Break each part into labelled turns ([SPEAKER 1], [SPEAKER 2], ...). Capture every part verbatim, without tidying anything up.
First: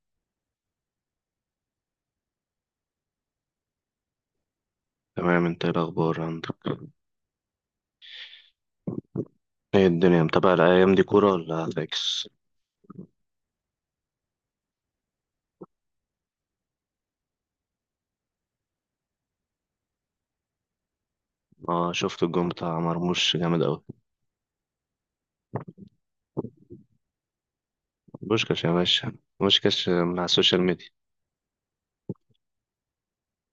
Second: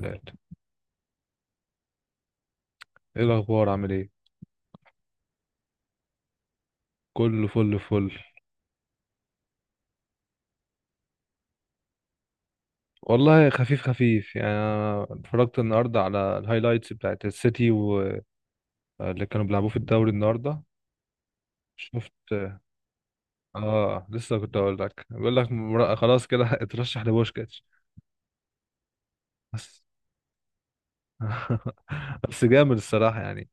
[SPEAKER 1] ثلاثة. ايه الأخبار، عامل ايه؟
[SPEAKER 2] تمام، انت ايه الاخبار عندك؟
[SPEAKER 1] كله فل فل.
[SPEAKER 2] ايه الدنيا، متابع الايام دي كوره ولا فاكس؟
[SPEAKER 1] والله خفيف خفيف يعني، أنا اتفرجت النهاردة على الهايلايتس بتاعت السيتي واللي كانوا بيلعبوه في الدوري النهاردة.
[SPEAKER 2] اه، شفت
[SPEAKER 1] شفت.
[SPEAKER 2] الجون بتاع مرموش جامد قوي.
[SPEAKER 1] اه، لسه كنت اقول لك بيقول لك مر- خلاص كده اترشح لبوشكاتش.
[SPEAKER 2] بوشكاش يا باشا.
[SPEAKER 1] بس.
[SPEAKER 2] بوشكاش من على السوشيال ميديا.
[SPEAKER 1] بس جامد الصراحة يعني،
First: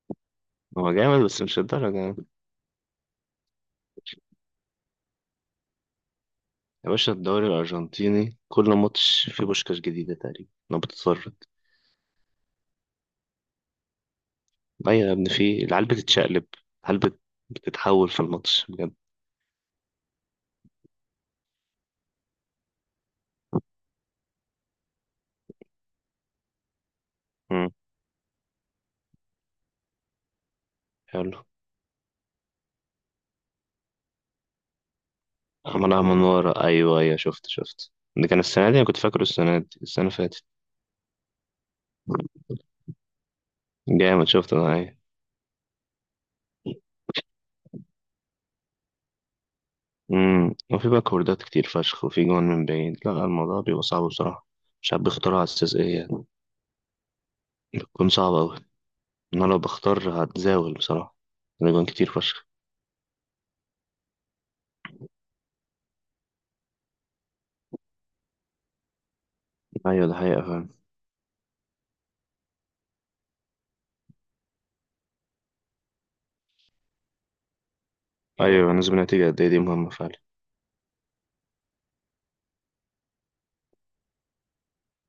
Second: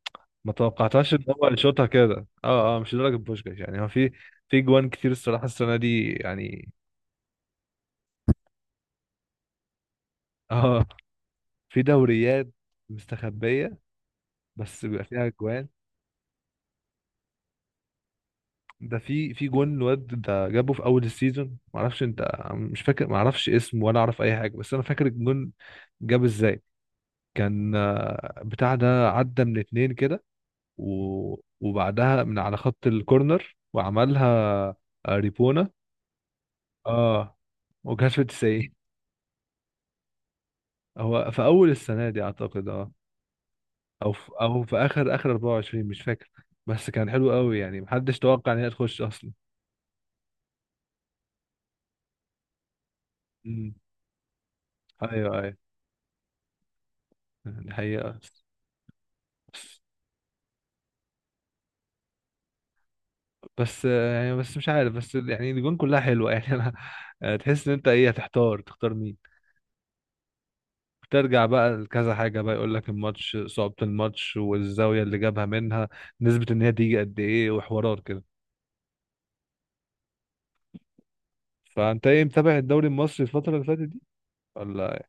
[SPEAKER 1] ما
[SPEAKER 2] هو
[SPEAKER 1] توقعتهاش ان
[SPEAKER 2] جامد بس
[SPEAKER 1] هو
[SPEAKER 2] مش
[SPEAKER 1] يشوطها
[SPEAKER 2] الدرجه يعني.
[SPEAKER 1] كده، اه اه مش لدرجة بوشكاش يعني. هو في في جوان كتير الصراحة السنة دي يعني.
[SPEAKER 2] يا باشا، الدوري الارجنتيني كل ماتش فيه بوشكاش جديده تقريبا لو
[SPEAKER 1] اه،
[SPEAKER 2] بتتفرج.
[SPEAKER 1] في دوريات مستخبية بس بيبقى
[SPEAKER 2] ايوه يا
[SPEAKER 1] فيها
[SPEAKER 2] ابني، فيه
[SPEAKER 1] جوان.
[SPEAKER 2] العيال بتتشقلب. العيال بت- بتتحول في الماتش بجد.
[SPEAKER 1] ده في في جون الواد ده جابه في اول السيزون، ما اعرفش انت مش فاكر، ما اعرفش اسمه ولا اعرف اي حاجه، بس انا فاكر الجون جاب ازاي.
[SPEAKER 2] امم.
[SPEAKER 1] كان آه، بتاع ده عدى من اتنين كده و...
[SPEAKER 2] حلو.
[SPEAKER 1] وبعدها من على خط الكورنر وعملها، آه، ريبونا.
[SPEAKER 2] عملها من ورا. ايوه، ايوه،
[SPEAKER 1] اه،
[SPEAKER 2] شفت شفت
[SPEAKER 1] وكانت في
[SPEAKER 2] ده كان السنه
[SPEAKER 1] تسعين.
[SPEAKER 2] دي. انا كنت فاكره السنه دي السنه اللي فاتت.
[SPEAKER 1] هو في اول السنه دي اعتقد، اه، او
[SPEAKER 2] جامد،
[SPEAKER 1] في...
[SPEAKER 2] شفت
[SPEAKER 1] او
[SPEAKER 2] انا،
[SPEAKER 1] في
[SPEAKER 2] ايوه.
[SPEAKER 1] اخر اخر اربعة وعشرين، مش فاكر. بس كان حلو قوي يعني، محدش توقع ان هي تخش اصلا.
[SPEAKER 2] امم وفي باكوردات كتير فشخ، وفي جوان من بعيد، لا الموضوع
[SPEAKER 1] امم.
[SPEAKER 2] بيبقى صعب بصراحة. مش عارف بيختارها
[SPEAKER 1] ايوه
[SPEAKER 2] على
[SPEAKER 1] ايوه،
[SPEAKER 2] أساس إيه يعني.
[SPEAKER 1] دي
[SPEAKER 2] بتكون
[SPEAKER 1] حقيقه.
[SPEAKER 2] صعبة أوي. أنا لو بختار هتزاول بصراحة. الأجوان كتير فشخ.
[SPEAKER 1] بس آه، يعني، بس مش عارف، بس يعني الجون كلها حلوه يعني. انا آه، تحس ان انت ايه، هتحتار تختار مين.
[SPEAKER 2] أيوة، ده حقيقة فعلا.
[SPEAKER 1] ترجع بقى لكذا حاجه، بقى يقول لك الماتش، صعوبه الماتش والزاويه اللي جابها منها، نسبه ان هي تيجي قد ايه، وحوارات كده.
[SPEAKER 2] أيوة، نسبة نتيجة قد إيه دي مهمة فعلا.
[SPEAKER 1] فانت ايه، متابع الدوري المصري الفتره اللي فاتت دي ولا؟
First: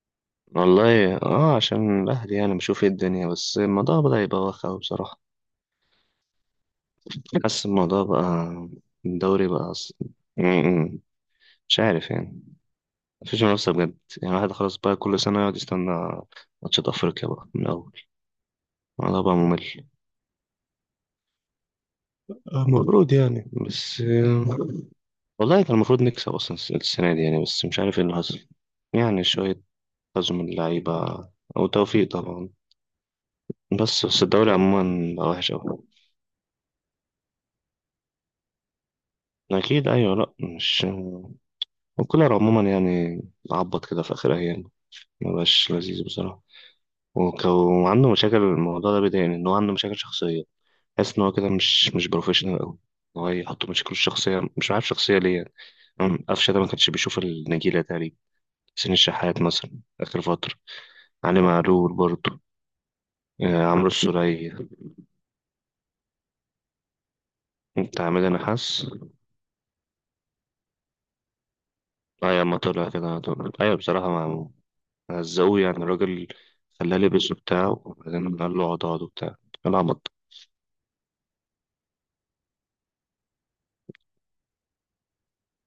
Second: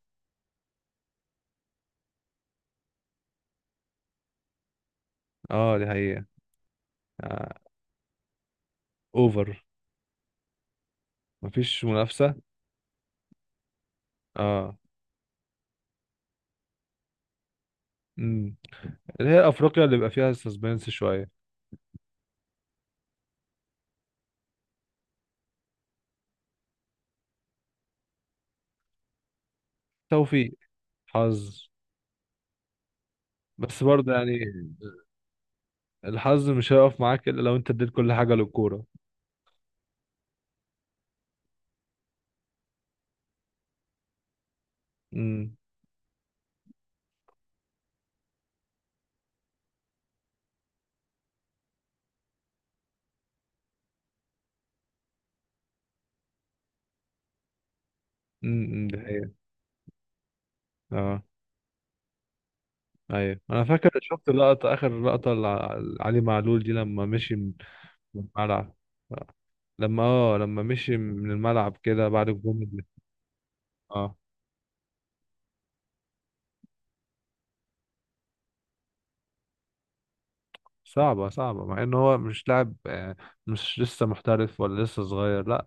[SPEAKER 2] والله، اه عشان الأهلي يعني بشوف ايه الدنيا، بس الموضوع بدأ يبقى واخد أوي بصراحة.
[SPEAKER 1] اه، دي حقيقه. آه.
[SPEAKER 2] حاسس الموضوع بقى. الدوري
[SPEAKER 1] اوفر.
[SPEAKER 2] بقى أص-. امم. مش
[SPEAKER 1] مفيش
[SPEAKER 2] عارف
[SPEAKER 1] منافسه.
[SPEAKER 2] يعني. مفيش منافسة بجد. يعني الواحد خلاص
[SPEAKER 1] اه.
[SPEAKER 2] بقى كل سنة يقعد يستنى. ماتشات أفريقيا بقى من الأول.
[SPEAKER 1] امم.
[SPEAKER 2] الموضوع
[SPEAKER 1] اللي
[SPEAKER 2] بقى
[SPEAKER 1] هي افريقيا
[SPEAKER 2] ممل.
[SPEAKER 1] اللي بيبقى فيها سسبنس شويه.
[SPEAKER 2] آه، المفروض يعني بس آه، والله كان المفروض نكسب أصلا الس- السنة دي يعني، بس مش عارف ايه اللي حصل. يعني شوية حظ من
[SPEAKER 1] توفيق.
[SPEAKER 2] اللعيبة.
[SPEAKER 1] حظ.
[SPEAKER 2] أو توفيق طبعا.
[SPEAKER 1] بس
[SPEAKER 2] بس
[SPEAKER 1] برضه
[SPEAKER 2] بس
[SPEAKER 1] يعني،
[SPEAKER 2] الدوري عموما بقى وحش أوي.
[SPEAKER 1] الحظ مش هيقف معاك الا لو انت اديت كل حاجه للكوره.
[SPEAKER 2] أكيد أيوة، لأ مش. وكولر عموما يعني عبط كده في آخر أيام. مبقاش لذيذ بصراحة. وك- وعنده مشاكل، الموضوع ده بيضايقني إن هو عنده مشاكل شخصية. حاسس إن هو كده مش مش بروفيشنال أوي. هو يحط مشاكله الشخصية، مش عارف شخصية ليه يعني. أمم، قفشة ده ما كانش بيشوف النجيلة تقريبا.
[SPEAKER 1] امم،
[SPEAKER 2] حسين
[SPEAKER 1] ده هي.
[SPEAKER 2] الشحات مثلا، آخر فترة.
[SPEAKER 1] اه.
[SPEAKER 2] علي معلول برضه.
[SPEAKER 1] ايوه،
[SPEAKER 2] آه
[SPEAKER 1] انا
[SPEAKER 2] عمرو
[SPEAKER 1] فاكر شفت
[SPEAKER 2] السولية،
[SPEAKER 1] لقطة اخر لقطة لع- لعلي معلول دي لما مشي من
[SPEAKER 2] بتاع حميد
[SPEAKER 1] الملعب،
[SPEAKER 2] نحاس.
[SPEAKER 1] لما اه لما مشي من الملعب كده بعد
[SPEAKER 2] أيوة ما
[SPEAKER 1] الجمله دي.
[SPEAKER 2] طلع كده على طول، أيوة بصراحة
[SPEAKER 1] اه.
[SPEAKER 2] مع. هزقوه يعني الراجل. خلاه لبس وبتاع، وبعدين قال له اقعد اقعد وبتاع. العبط.
[SPEAKER 1] صعبة صعبة، مع ان هو مش لاعب، آه، مش لسه محترف ولا لسه صغير، لا،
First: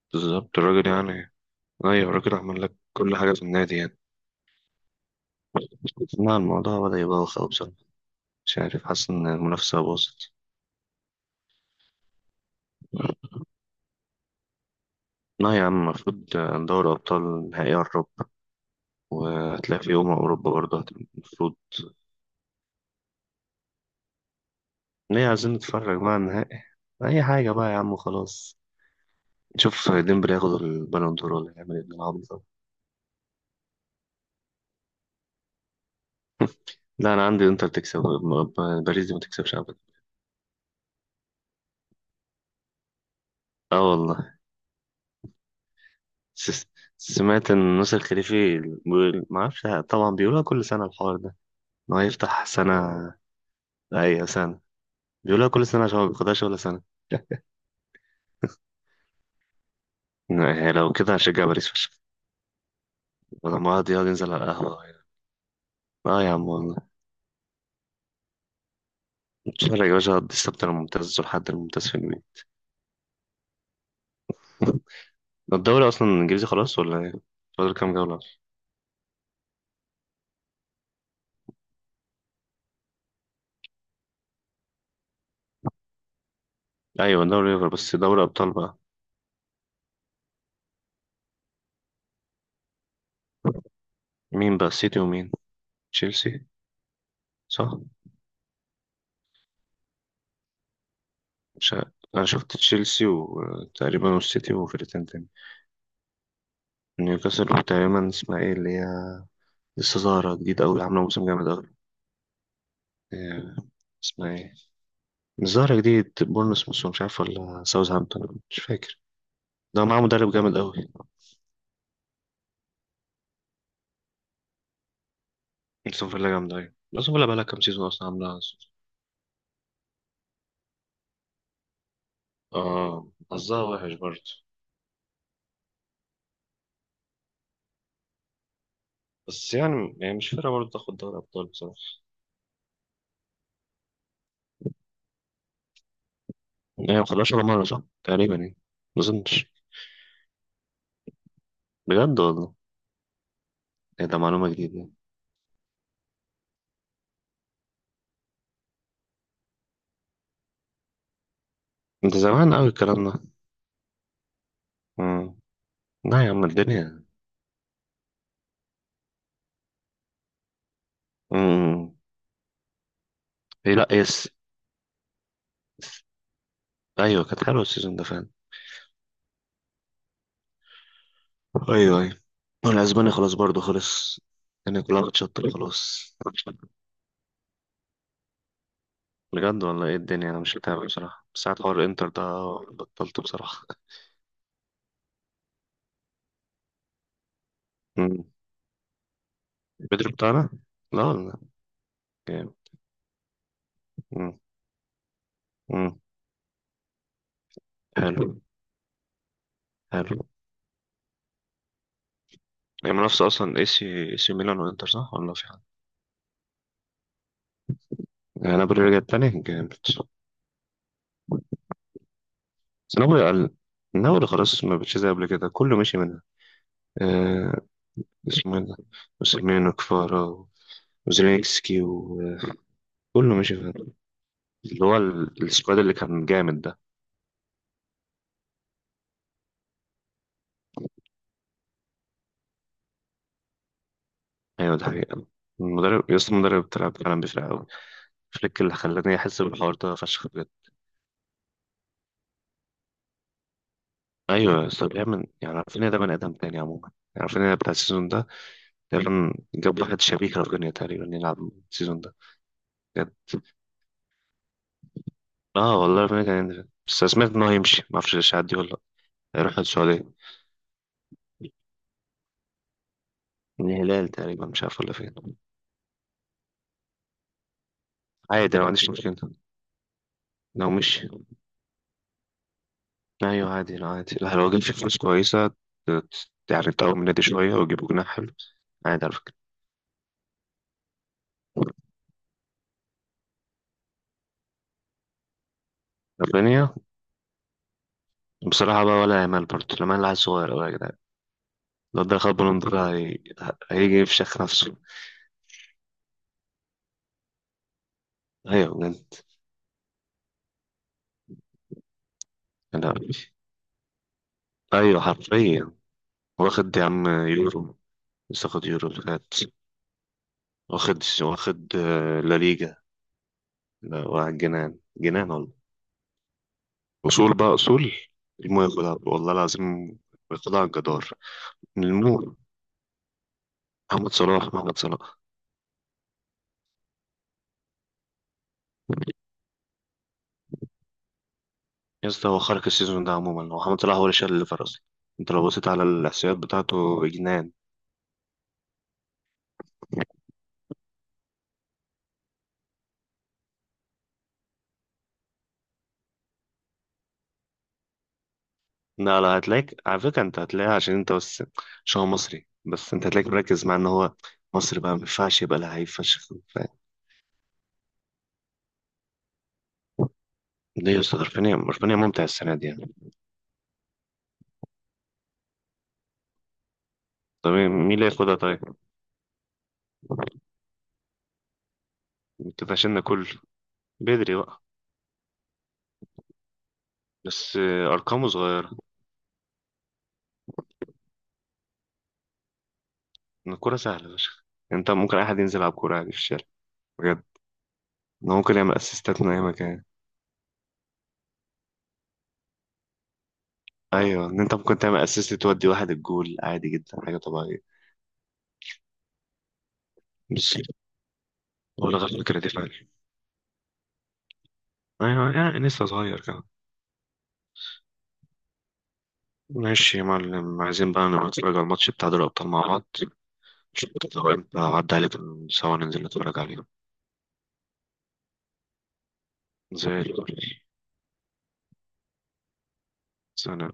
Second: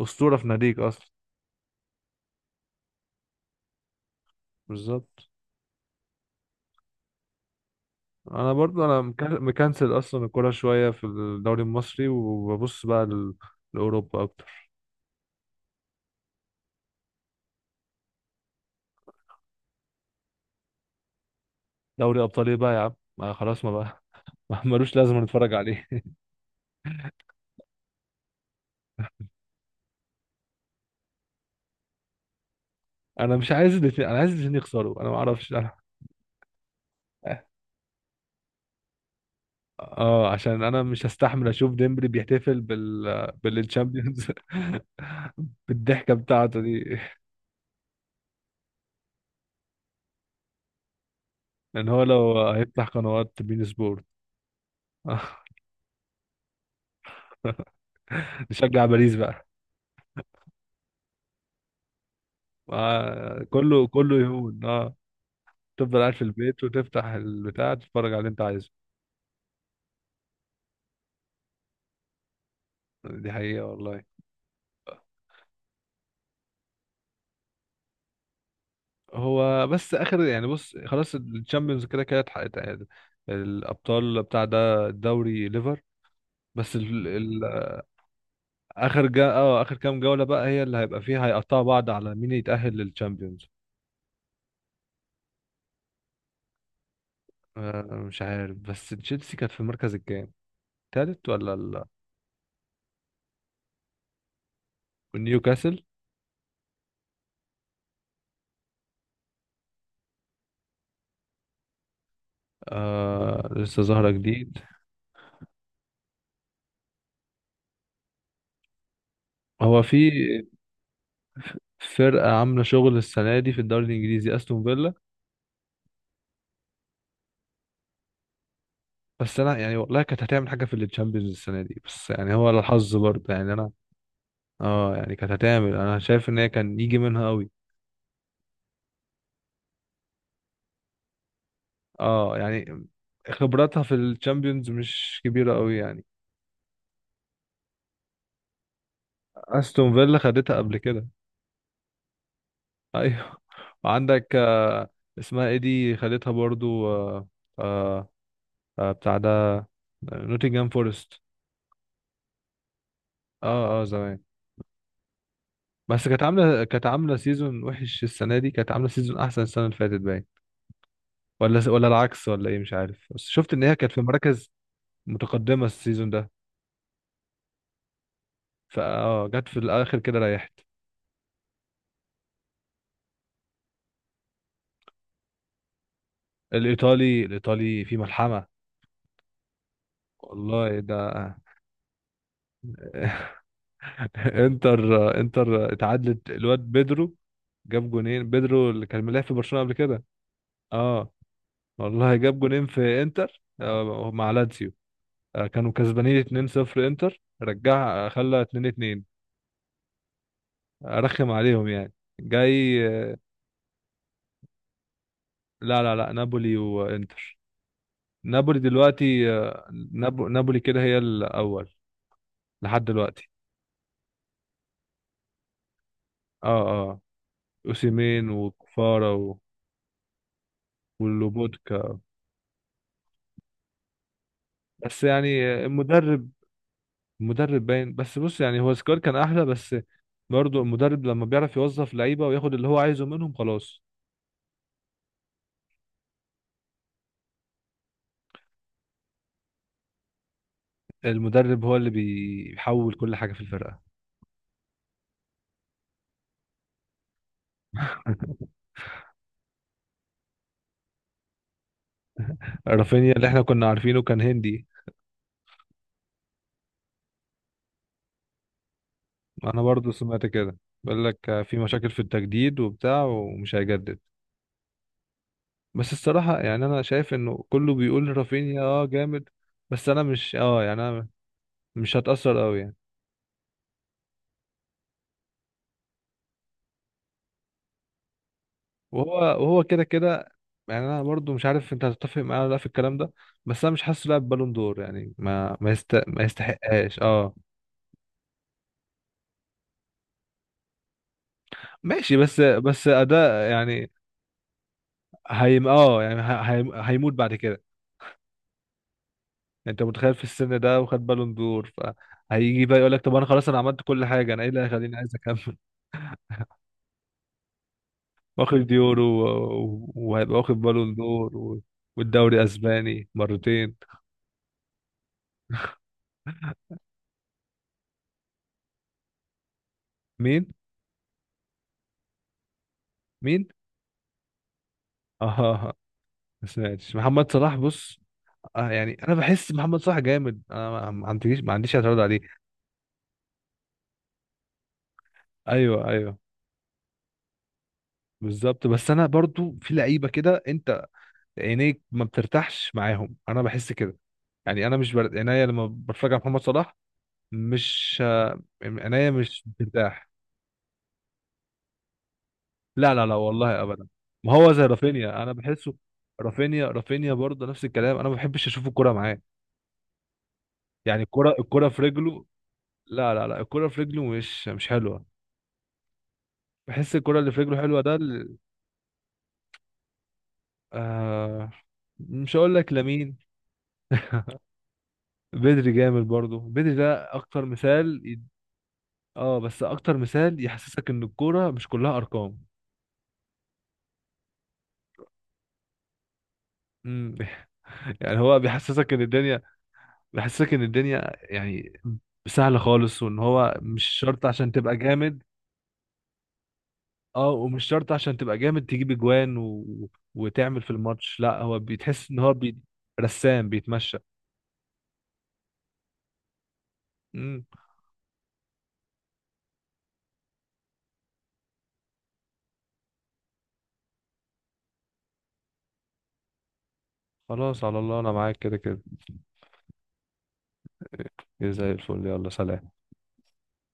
[SPEAKER 1] اسطورة في
[SPEAKER 2] بالظبط
[SPEAKER 1] ناديك
[SPEAKER 2] الراجل
[SPEAKER 1] اصلا.
[SPEAKER 2] يعني. أيوة، الراجل عمل لك كل حاجة في النادي يعني.
[SPEAKER 1] بالظبط.
[SPEAKER 2] لا الموضوع بدأ يبقى واخد بصراحة.
[SPEAKER 1] انا
[SPEAKER 2] مش عارف،
[SPEAKER 1] برضو، انا
[SPEAKER 2] حاسس إن
[SPEAKER 1] مكا-
[SPEAKER 2] المنافسة
[SPEAKER 1] مكنسل اصلا
[SPEAKER 2] باظت.
[SPEAKER 1] الكوره شوية في الدوري المصري، وببص بقى ل- لاوروبا اكتر.
[SPEAKER 2] لا يا عم المفروض. دوري أبطال نهائي أوروبا. وهتلاقي في يوم أوروبا برضه هت-، المفروض.
[SPEAKER 1] دوري ابطال ايه بقى يا عم، ما خلاص ما بقى. ما ملوش لازمة
[SPEAKER 2] ليه
[SPEAKER 1] نتفرج
[SPEAKER 2] عايزين
[SPEAKER 1] عليه.
[SPEAKER 2] نتفرج بقى على النهائي؟ أي حاجة بقى يا عم وخلاص. نشوف ديمبلي ياخد البالون دور ولا يعمل ايه بالعبيط ده.
[SPEAKER 1] انا مش عايز الاثنين، انا عايز الاثنين يخسروا. انا ما اعرفش انا.
[SPEAKER 2] لا أنا عندي إنتر تكسب، ب- ب- باريس دي ما تكسبش أبدا.
[SPEAKER 1] اه، عشان انا مش هستحمل اشوف ديمبلي بيحتفل بال
[SPEAKER 2] أه
[SPEAKER 1] بالتشامبيونز.
[SPEAKER 2] والله.
[SPEAKER 1] بالضحكه بتاعته
[SPEAKER 2] س-
[SPEAKER 1] دي.
[SPEAKER 2] سمعت إن نصر الخليفي بيقول- ما أعرفش طبعا، بيقولها كل سنة الحوار ده.
[SPEAKER 1] لان
[SPEAKER 2] إن هو
[SPEAKER 1] هو
[SPEAKER 2] يفتح
[SPEAKER 1] لو هيفتح
[SPEAKER 2] سنة،
[SPEAKER 1] قنوات بين سبورت.
[SPEAKER 2] أي سنة. بيقولها كل سنة عشان ما بياخدهاش ولا سنة.
[SPEAKER 1] نشجع باريس بقى.
[SPEAKER 2] يعني لو كده هشجع باريس فشخ.
[SPEAKER 1] آه،
[SPEAKER 2] لما
[SPEAKER 1] كله
[SPEAKER 2] يقعد يقعد
[SPEAKER 1] كله
[SPEAKER 2] ينزل على
[SPEAKER 1] يهون، اه.
[SPEAKER 2] القهوة.
[SPEAKER 1] تفضل قاعد في
[SPEAKER 2] اه يا عم
[SPEAKER 1] البيت
[SPEAKER 2] والله.
[SPEAKER 1] وتفتح البتاع، تتفرج على اللي انت عايزه.
[SPEAKER 2] نتفرج يا باشا على السبت الممتاز والحد الممتاز في البيت.
[SPEAKER 1] دي حقيقه والله.
[SPEAKER 2] ده الدوري اصلا الانجليزي خلاص ولا ايه؟ فاضل كام جولة أصلاً؟
[SPEAKER 1] هو بس اخر يعني، بص خلاص، الشامبيونز كده كده اتحققت، الابطال بتاع ده، الدوري ليفر. بس ال...
[SPEAKER 2] ايوه،
[SPEAKER 1] ال...
[SPEAKER 2] دوري ليفر، بس دوري ابطال بقى.
[SPEAKER 1] اخر جا... اه اخر كام جولة بقى هي اللي هيبقى فيها، هيقطعوا بعض على مين يتأهل للتشامبيونز.
[SPEAKER 2] مين بقى، سيتي ومين؟ تشيلسي، صح.
[SPEAKER 1] آه، مش عارف بس تشيلسي كانت في المركز الكام؟ التالت ولا
[SPEAKER 2] مش
[SPEAKER 1] ال...
[SPEAKER 2] عارف. انا شفت تشيلسي وتقريبا والسيتي وفرقتين تاني.
[SPEAKER 1] نيوكاسل.
[SPEAKER 2] نيوكاسل، وتقريبا اسمها ايه اللي هي؟ لسه ظاهرة جديد أوي، عاملة موسم جامد أوي.
[SPEAKER 1] آه،
[SPEAKER 2] إيه،
[SPEAKER 1] لسه ظاهرة
[SPEAKER 2] اسمها ايه؟
[SPEAKER 1] جديد.
[SPEAKER 2] مش ظاهرة جديد، بورنموث مش عارف، ولا ساوثهامبتون مش فاكر.
[SPEAKER 1] هو
[SPEAKER 2] ده معاه
[SPEAKER 1] في
[SPEAKER 2] مدرب جامد أوي.
[SPEAKER 1] فرقة عاملة شغل السنة دي في الدوري الإنجليزي، أستون فيلا.
[SPEAKER 2] استون فيلا جامد أوي، استون فيلا بقالها كام سيزون أصلا عاملة.
[SPEAKER 1] بس أنا يعني والله كانت هتعمل حاجة في التشامبيونز السنة دي، بس يعني هو الحظ
[SPEAKER 2] اه،
[SPEAKER 1] برضه يعني
[SPEAKER 2] حظها
[SPEAKER 1] أنا.
[SPEAKER 2] وحش برضه.
[SPEAKER 1] اه يعني، كانت هتعمل، أنا شايف إن هي كان يجي منها أوي.
[SPEAKER 2] بس يعني يعني مش فارقة برضه تاخد دوري أبطال بصراحة.
[SPEAKER 1] اه يعني، خبراتها في الشامبيونز مش كبيرة أوي يعني.
[SPEAKER 2] هي ما خدهاش ولا مرة صح؟ تقريبا يعني. ما أظنش.
[SPEAKER 1] استون فيلا خدتها قبل كده.
[SPEAKER 2] بجد والله.
[SPEAKER 1] ايوه.
[SPEAKER 2] إيه، ده
[SPEAKER 1] وعندك
[SPEAKER 2] معلومة جديدة
[SPEAKER 1] آه،
[SPEAKER 2] يعني.
[SPEAKER 1] اسمها ايه دي خدتها برضو، آه، آه، آه، بتاع ده، نوتنجهام فورست.
[SPEAKER 2] أنت زمان أوي الكلام ده.
[SPEAKER 1] اه اه، زمان.
[SPEAKER 2] مم.
[SPEAKER 1] بس كانت
[SPEAKER 2] لا يا عم
[SPEAKER 1] عامله كانت
[SPEAKER 2] الدنيا.
[SPEAKER 1] عامله سيزون وحش السنه دي، كانت عامله سيزون احسن السنه اللي فاتت باين، ولا ولا
[SPEAKER 2] مم.
[SPEAKER 1] العكس ولا ايه، مش عارف. بس شفت ان
[SPEAKER 2] إيه
[SPEAKER 1] هي
[SPEAKER 2] لا
[SPEAKER 1] كانت في
[SPEAKER 2] يس.
[SPEAKER 1] مراكز متقدمه السيزون ده،
[SPEAKER 2] أيوة، كانت حلوة السيزون ده فعلا.
[SPEAKER 1] فاه جت في الاخر كده ريحت.
[SPEAKER 2] أيوة، أيوة. والأسباني خلاص برضه خلص. الدنيا كلها بتشطر خلاص.
[SPEAKER 1] الايطالي الايطالي في ملحمه.
[SPEAKER 2] بجد والله إيه الدنيا، أنا مش
[SPEAKER 1] والله
[SPEAKER 2] متابع
[SPEAKER 1] ده،
[SPEAKER 2] بصراحة بس ساعة حوار الإنتر ده. بطلت بصراحة.
[SPEAKER 1] انتر. انتر اتعادلت، الواد بيدرو جاب
[SPEAKER 2] مم.
[SPEAKER 1] جونين، بيدرو اللي كان ملاعب في برشلونة قبل كده.
[SPEAKER 2] بدري بتاعنا. لا
[SPEAKER 1] اه
[SPEAKER 2] والله.
[SPEAKER 1] والله، جاب
[SPEAKER 2] جامد.
[SPEAKER 1] جونين في انتر آه مع
[SPEAKER 2] مم.
[SPEAKER 1] لاتسيو. آه، كانوا
[SPEAKER 2] مم.
[SPEAKER 1] كسبانين اتنين صفر، انتر رجع آه،
[SPEAKER 2] حلو.
[SPEAKER 1] خلى اتنين اتنين،
[SPEAKER 2] حلو.
[SPEAKER 1] آه، رخم عليهم يعني، جاي
[SPEAKER 2] هي
[SPEAKER 1] آه،
[SPEAKER 2] منافسة أصلا اي سي اي سي ميلان وإنتر، صح ولا في حد؟
[SPEAKER 1] لا لا لا، نابولي وانتر.
[SPEAKER 2] يعني
[SPEAKER 1] نابولي
[SPEAKER 2] نابولي رجع تاني
[SPEAKER 1] دلوقتي،
[SPEAKER 2] جامد
[SPEAKER 1] آه،
[SPEAKER 2] بس.
[SPEAKER 1] نابو نابولي كده هي الاول لحد
[SPEAKER 2] نابولي
[SPEAKER 1] دلوقتي.
[SPEAKER 2] أقل. نابولي خلاص ما بقتش زي قبل كده، كله مشي منها.
[SPEAKER 1] اه اه،
[SPEAKER 2] آه.
[SPEAKER 1] اوسيمين
[SPEAKER 2] اسمه ايه ده؟
[SPEAKER 1] وكفارا و-
[SPEAKER 2] وسيرمين وكفارا. وزيلينسكي
[SPEAKER 1] ولوبوتكا.
[SPEAKER 2] وكله مشي فيها. اللي هو
[SPEAKER 1] بس
[SPEAKER 2] ال-
[SPEAKER 1] يعني
[SPEAKER 2] السكواد اللي كان
[SPEAKER 1] المدرب
[SPEAKER 2] جامد ده.
[SPEAKER 1] المدرب باين. بس بص يعني، هو سكواد كان احلى، بس برضه المدرب لما بيعرف يوظف لعيبه وياخد اللي هو عايزه منهم خلاص.
[SPEAKER 2] أيوه ده حقيقة. المدرب يا اسطى، المدرب بتاع فعلا بيفرق أوي. فليك اللي خلاني أحس بالحوار ده فشخ بجد.
[SPEAKER 1] المدرب هو اللي بيحول كل حاجه في الفرقه.
[SPEAKER 2] أيوه يا اسطى، بيعمل يعني، عارفين، ده بني آدم تاني عموما، يعني عارفين بتاع السيزون ده. تقريبا جاب واحد شبيك رافينيا، تقريبا يلعب السيزون ده.
[SPEAKER 1] رافينيا اللي احنا كنا عارفينه كان هندي.
[SPEAKER 2] اه والله ربنا كان يندفع، بس سمعت ان هو هيمشي، ما اعرفش لسه هيعدي ولا لا. هيروح
[SPEAKER 1] انا برضه
[SPEAKER 2] السعوديه.
[SPEAKER 1] سمعت كده، بيقول لك في مشاكل في التجديد وبتاع ومش
[SPEAKER 2] من
[SPEAKER 1] هيجدد.
[SPEAKER 2] الهلال تقريبا، مش عارف ولا فين.
[SPEAKER 1] بس الصراحه يعني انا شايف انه كله بيقول
[SPEAKER 2] عادي، انا
[SPEAKER 1] رافينيا
[SPEAKER 2] ما
[SPEAKER 1] اه
[SPEAKER 2] عنديش مشكله
[SPEAKER 1] جامد، بس انا مش اه
[SPEAKER 2] لو
[SPEAKER 1] يعني، انا
[SPEAKER 2] مشي.
[SPEAKER 1] مش هتاثر قوي.
[SPEAKER 2] ايوه عادي، لا عادي، لا لو جبت فلوس كويسه ت- يعني تقوم النادي شويه ويجيبوا جناح حلو. عادي
[SPEAKER 1] وهو
[SPEAKER 2] على فكره
[SPEAKER 1] وهو كده كده. يعني انا برضو مش عارف انت هتتفق معايا ولا لا في الكلام ده، بس انا مش حاسه لاعب بالون دور يعني. ما ما, يست... ما
[SPEAKER 2] رافينيا.
[SPEAKER 1] يستحقهاش، اه.
[SPEAKER 2] بصراحه بقى، ولا يامال برضه، لامال لعيب صغير قوي يا جدعان. لو
[SPEAKER 1] ماشي،
[SPEAKER 2] ده خد
[SPEAKER 1] بس
[SPEAKER 2] بالون دور،
[SPEAKER 1] بس
[SPEAKER 2] هي...
[SPEAKER 1] اداء يعني.
[SPEAKER 2] هيجي يفشخ نفسه.
[SPEAKER 1] هيم اه يعني ه- هيم... هيموت بعد كده.
[SPEAKER 2] ايوه بجد.
[SPEAKER 1] يعني انت متخيل في السن ده وخد بالون دور، فهيجي بقى يقول
[SPEAKER 2] انا
[SPEAKER 1] لك طب انا خلاص، انا عملت كل حاجه، انا ايه اللي هيخليني
[SPEAKER 2] ايوه
[SPEAKER 1] عايز اكمل.
[SPEAKER 2] حرفيا. واخد يا عم يورو، لسه
[SPEAKER 1] واخد
[SPEAKER 2] واخد يورو اللي
[SPEAKER 1] يورو
[SPEAKER 2] فات.
[SPEAKER 1] و- و- وهيبقى واخد بالون
[SPEAKER 2] واخد
[SPEAKER 1] دور و...
[SPEAKER 2] واخد آه، لا
[SPEAKER 1] والدوري
[SPEAKER 2] ليجا.
[SPEAKER 1] اسباني مرتين.
[SPEAKER 2] لا واحد جنان جنان والله. اصول بقى اصول. المهم ياخدها والله العظيم،
[SPEAKER 1] مين.
[SPEAKER 2] ياخدها على الجدار. المهم،
[SPEAKER 1] مين.
[SPEAKER 2] محمد صلاح، محمد صلاح.
[SPEAKER 1] اه. ما سمعتش محمد صلاح، بص. اه يعني، انا بحس محمد صلاح جامد، انا ما ما عنديش ما عنديش اعتراض
[SPEAKER 2] يا
[SPEAKER 1] عليه.
[SPEAKER 2] اسطى، هو خارج السيزون ده عموما، هو محمد صلاح هو اللي شال الليفر اصلا. انت لو بصيت على
[SPEAKER 1] ايوه ايوه.
[SPEAKER 2] الاحصائيات بتاعته جنان.
[SPEAKER 1] بالظبط، بس انا برضو في لعيبه كده انت عينيك ما بترتاحش معاهم، انا بحس كده. يعني انا مش بر... عينيا لما بتفرج على محمد صلاح مش، آه، عينيا
[SPEAKER 2] لا، لا،
[SPEAKER 1] مش
[SPEAKER 2] هتلاقيك على
[SPEAKER 1] بترتاح.
[SPEAKER 2] فكره، انت هتلاقيها عشان انت بس، عشان هو مصري،
[SPEAKER 1] لا
[SPEAKER 2] بس
[SPEAKER 1] لا
[SPEAKER 2] انت
[SPEAKER 1] لا
[SPEAKER 2] هتلاقيك
[SPEAKER 1] والله
[SPEAKER 2] مركز مع ان
[SPEAKER 1] ابدا،
[SPEAKER 2] هو
[SPEAKER 1] ما هو زي
[SPEAKER 2] مصري بقى ما
[SPEAKER 1] رافينيا انا
[SPEAKER 2] ينفعش يبقى
[SPEAKER 1] بحسه.
[SPEAKER 2] لعيب فشخ. ف-.
[SPEAKER 1] رافينيا رافينيا برضه نفس الكلام، انا ما بحبش اشوف الكرة معاه،
[SPEAKER 2] ليه يا
[SPEAKER 1] يعني
[SPEAKER 2] اسطى،
[SPEAKER 1] الكرة
[SPEAKER 2] رفانية
[SPEAKER 1] الكرة في
[SPEAKER 2] رفانية ممتع
[SPEAKER 1] رجله،
[SPEAKER 2] السنة دي يعني؟
[SPEAKER 1] لا لا لا، الكرة في رجله مش مش حلوة. بحس الكرة اللي في
[SPEAKER 2] طب
[SPEAKER 1] رجله حلوة
[SPEAKER 2] مين
[SPEAKER 1] ده.
[SPEAKER 2] اللي ياخدها طيب؟
[SPEAKER 1] آه، مش
[SPEAKER 2] ما
[SPEAKER 1] هقول لك
[SPEAKER 2] اتفقناش ان
[SPEAKER 1] لمين.
[SPEAKER 2] كله بدري بقى؟
[SPEAKER 1] بدري جامد برضو، بدري ده اكتر
[SPEAKER 2] بس آه،
[SPEAKER 1] مثال يد-
[SPEAKER 2] أرقامه صغيرة.
[SPEAKER 1] اه، بس اكتر مثال يحسسك ان الكوره مش كلها ارقام.
[SPEAKER 2] إن الكورة سهلة يا باشا. انت ممكن اي حد ينزل يلعب كورة عادي في الشارع
[SPEAKER 1] مم.
[SPEAKER 2] بجد.
[SPEAKER 1] يعني
[SPEAKER 2] ان هو
[SPEAKER 1] هو
[SPEAKER 2] ممكن يعمل
[SPEAKER 1] بيحسسك ان
[SPEAKER 2] اسيستات من
[SPEAKER 1] الدنيا،
[SPEAKER 2] اي مكان.
[SPEAKER 1] بيحسسك ان الدنيا يعني سهله خالص، وان هو مش شرط
[SPEAKER 2] ايوه، ان
[SPEAKER 1] عشان
[SPEAKER 2] انت
[SPEAKER 1] تبقى
[SPEAKER 2] ممكن تعمل
[SPEAKER 1] جامد.
[SPEAKER 2] اسيست تودي واحد الجول عادي جدا، حاجة
[SPEAKER 1] اه،
[SPEAKER 2] طبيعية.
[SPEAKER 1] ومش شرط عشان تبقى جامد تجيب اجوان و...
[SPEAKER 2] مش
[SPEAKER 1] وتعمل في الماتش. لا، هو
[SPEAKER 2] ولا
[SPEAKER 1] بيتحس ان
[SPEAKER 2] غير
[SPEAKER 1] هو
[SPEAKER 2] فكرة دي
[SPEAKER 1] بي...
[SPEAKER 2] فعلا.
[SPEAKER 1] رسام بيتمشى.
[SPEAKER 2] ايوه يعني لسه صغير كمان.
[SPEAKER 1] مم.
[SPEAKER 2] ماشي يا معلم، عايزين بقى نبقى نتفرج على الماتش بتاع دوري الابطال مع بعض. شوف، لو انت عدى عليك سوا ننزل نتفرج عليه.
[SPEAKER 1] خلاص على الله، انا معاك كده كده.
[SPEAKER 2] زي الفل.
[SPEAKER 1] زي الفل، يلا سلام.
[SPEAKER 2] سلام.